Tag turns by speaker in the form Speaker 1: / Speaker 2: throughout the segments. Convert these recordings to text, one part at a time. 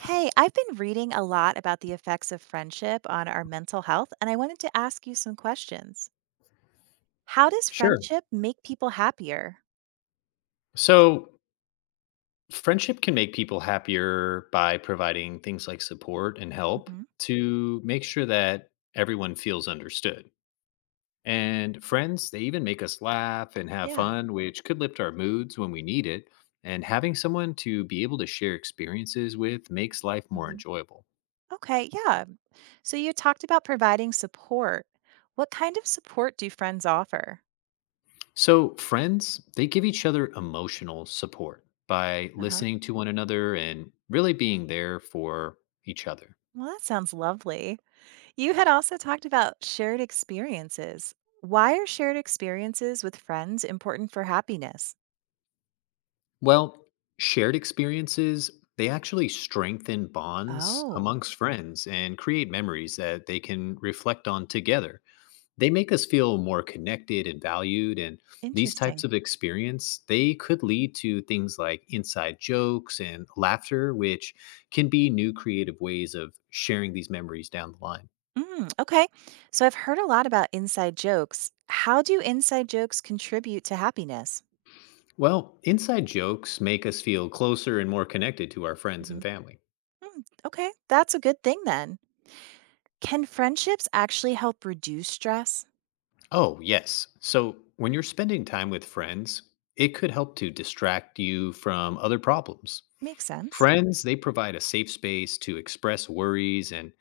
Speaker 1: Hey, I've been reading a lot about the effects of friendship on our mental health, and I wanted to ask you some questions. How does
Speaker 2: Sure.
Speaker 1: friendship make people happier?
Speaker 2: So, friendship can make people happier by providing things like support and help
Speaker 1: hmm
Speaker 2: to make sure that everyone feels understood. And friends, they even make us laugh and have
Speaker 1: Yeah.
Speaker 2: fun, which could lift our moods when we need it. And having someone to be able to share experiences with makes life more
Speaker 1: hmm
Speaker 2: enjoyable.
Speaker 1: Okay, yeah. So you talked about providing support. What kind of support do friends offer?
Speaker 2: So, friends, they give each other emotional support by
Speaker 1: Uh huh.
Speaker 2: listening to one another and really being there for each other.
Speaker 1: Well, that sounds lovely. You had also talked about shared experiences. Why are shared experiences with friends important for happiness?
Speaker 2: Well, shared experiences, they actually strengthen bonds
Speaker 1: Oh,
Speaker 2: amongst friends and create memories that they can reflect on together. They make us feel more connected and valued, and these types
Speaker 1: interesting.
Speaker 2: of experience, they could lead to things like inside jokes and laughter, which can be new creative ways of sharing these memories down the line.
Speaker 1: Mm, okay. So I've heard a lot about inside jokes. How do inside jokes contribute to happiness?
Speaker 2: Well, inside jokes make us feel closer and more connected to our friends and
Speaker 1: Mhm.
Speaker 2: family.
Speaker 1: Mm, okay. That's a good thing then. Can friendships actually help reduce stress?
Speaker 2: Oh, yes. So when you're spending time with friends, it could help to distract you from other problems.
Speaker 1: Makes sense.
Speaker 2: Friends, they provide a safe space to express worries, and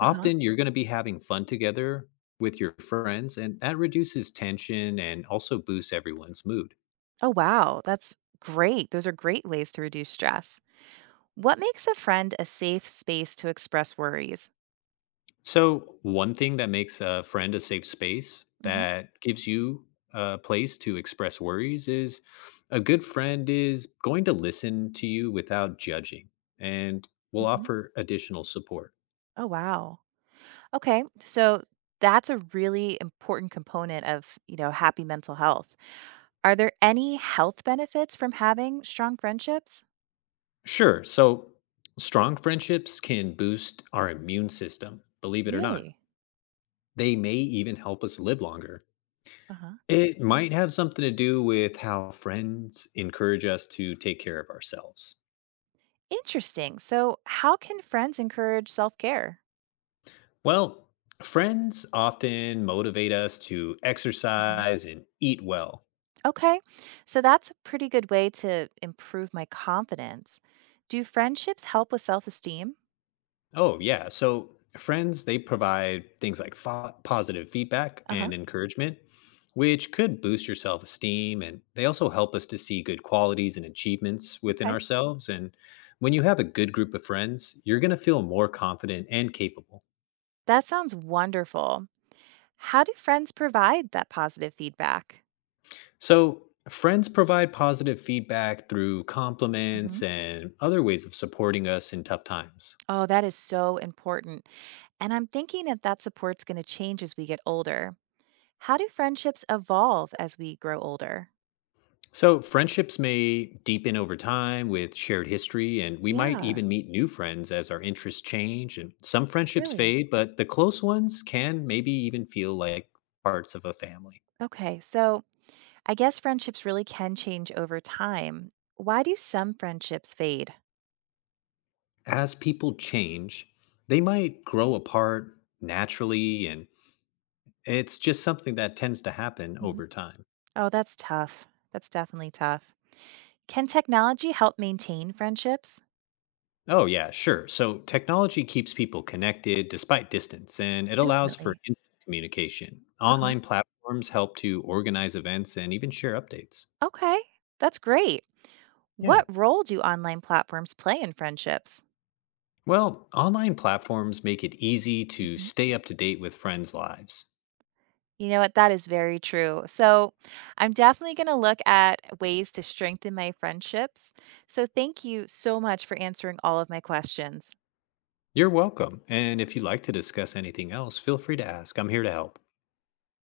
Speaker 1: Uh huh.
Speaker 2: you're going to be having fun together with your friends, and that reduces tension and also boosts everyone's mood.
Speaker 1: Oh, wow. That's great. Those are great ways to reduce stress. What makes a friend a safe space to express worries?
Speaker 2: So, one thing that makes a friend a safe space
Speaker 1: hmm
Speaker 2: that gives you a place to express worries is a good friend is going to listen to you without judging and will
Speaker 1: hmm
Speaker 2: offer additional support.
Speaker 1: Oh, wow. Okay. So that's a really important component of, happy mental health. Are there any health benefits from having strong friendships?
Speaker 2: Sure. So, strong friendships can boost our immune system, believe it or not.
Speaker 1: Really?
Speaker 2: They may even help us live longer.
Speaker 1: Uh-huh.
Speaker 2: It might have something to do with how friends encourage us to take care of ourselves.
Speaker 1: Interesting. So, how can friends encourage self care?
Speaker 2: Well, friends often motivate us to
Speaker 1: Mhm.
Speaker 2: exercise and eat well.
Speaker 1: Okay, so that's a pretty good way to improve my confidence. Do friendships help with self esteem?
Speaker 2: Oh, yeah. So, friends, they provide things like positive feedback
Speaker 1: Uh-huh.
Speaker 2: and encouragement, which could boost your self esteem. And they also help us to see good qualities and achievements within
Speaker 1: Okay.
Speaker 2: ourselves. And when you have a good group of friends, you're going to feel more confident and capable.
Speaker 1: That sounds wonderful. How do friends provide that positive feedback?
Speaker 2: So, friends provide positive feedback through
Speaker 1: Mhm.
Speaker 2: compliments and other ways of supporting us in tough times.
Speaker 1: Oh, that is so important. And I'm thinking that that support's going to change as we get older. How do friendships evolve as we grow older?
Speaker 2: So, friendships may deepen over time with shared history, and we might
Speaker 1: Yeah,
Speaker 2: even meet new friends as our interests change. And some friendships
Speaker 1: really.
Speaker 2: fade, but the close ones can maybe even feel like parts of a family.
Speaker 1: Okay, so I guess friendships really can change over time. Why do some friendships fade?
Speaker 2: As people change, they might grow apart naturally, and it's just something that tends to happen
Speaker 1: Mhm.
Speaker 2: over time.
Speaker 1: Oh, that's tough. That's definitely tough. Can technology help maintain friendships?
Speaker 2: Oh, yeah, sure. So technology keeps people connected despite distance, and it allows for
Speaker 1: Definitely.
Speaker 2: instant communication.
Speaker 1: Uh-huh.
Speaker 2: Online platforms help to organize events and even share updates.
Speaker 1: Okay, that's great.
Speaker 2: Yeah.
Speaker 1: What role do online platforms play in friendships?
Speaker 2: Well, online platforms make it easy to
Speaker 1: Mm-hmm.
Speaker 2: stay up to date with friends' lives.
Speaker 1: You know what? That is very true. So, I'm definitely going to look at ways to strengthen my friendships. So, thank you so much for answering all of my questions.
Speaker 2: You're welcome. And if you'd like to discuss anything else, feel free to ask. I'm here to help.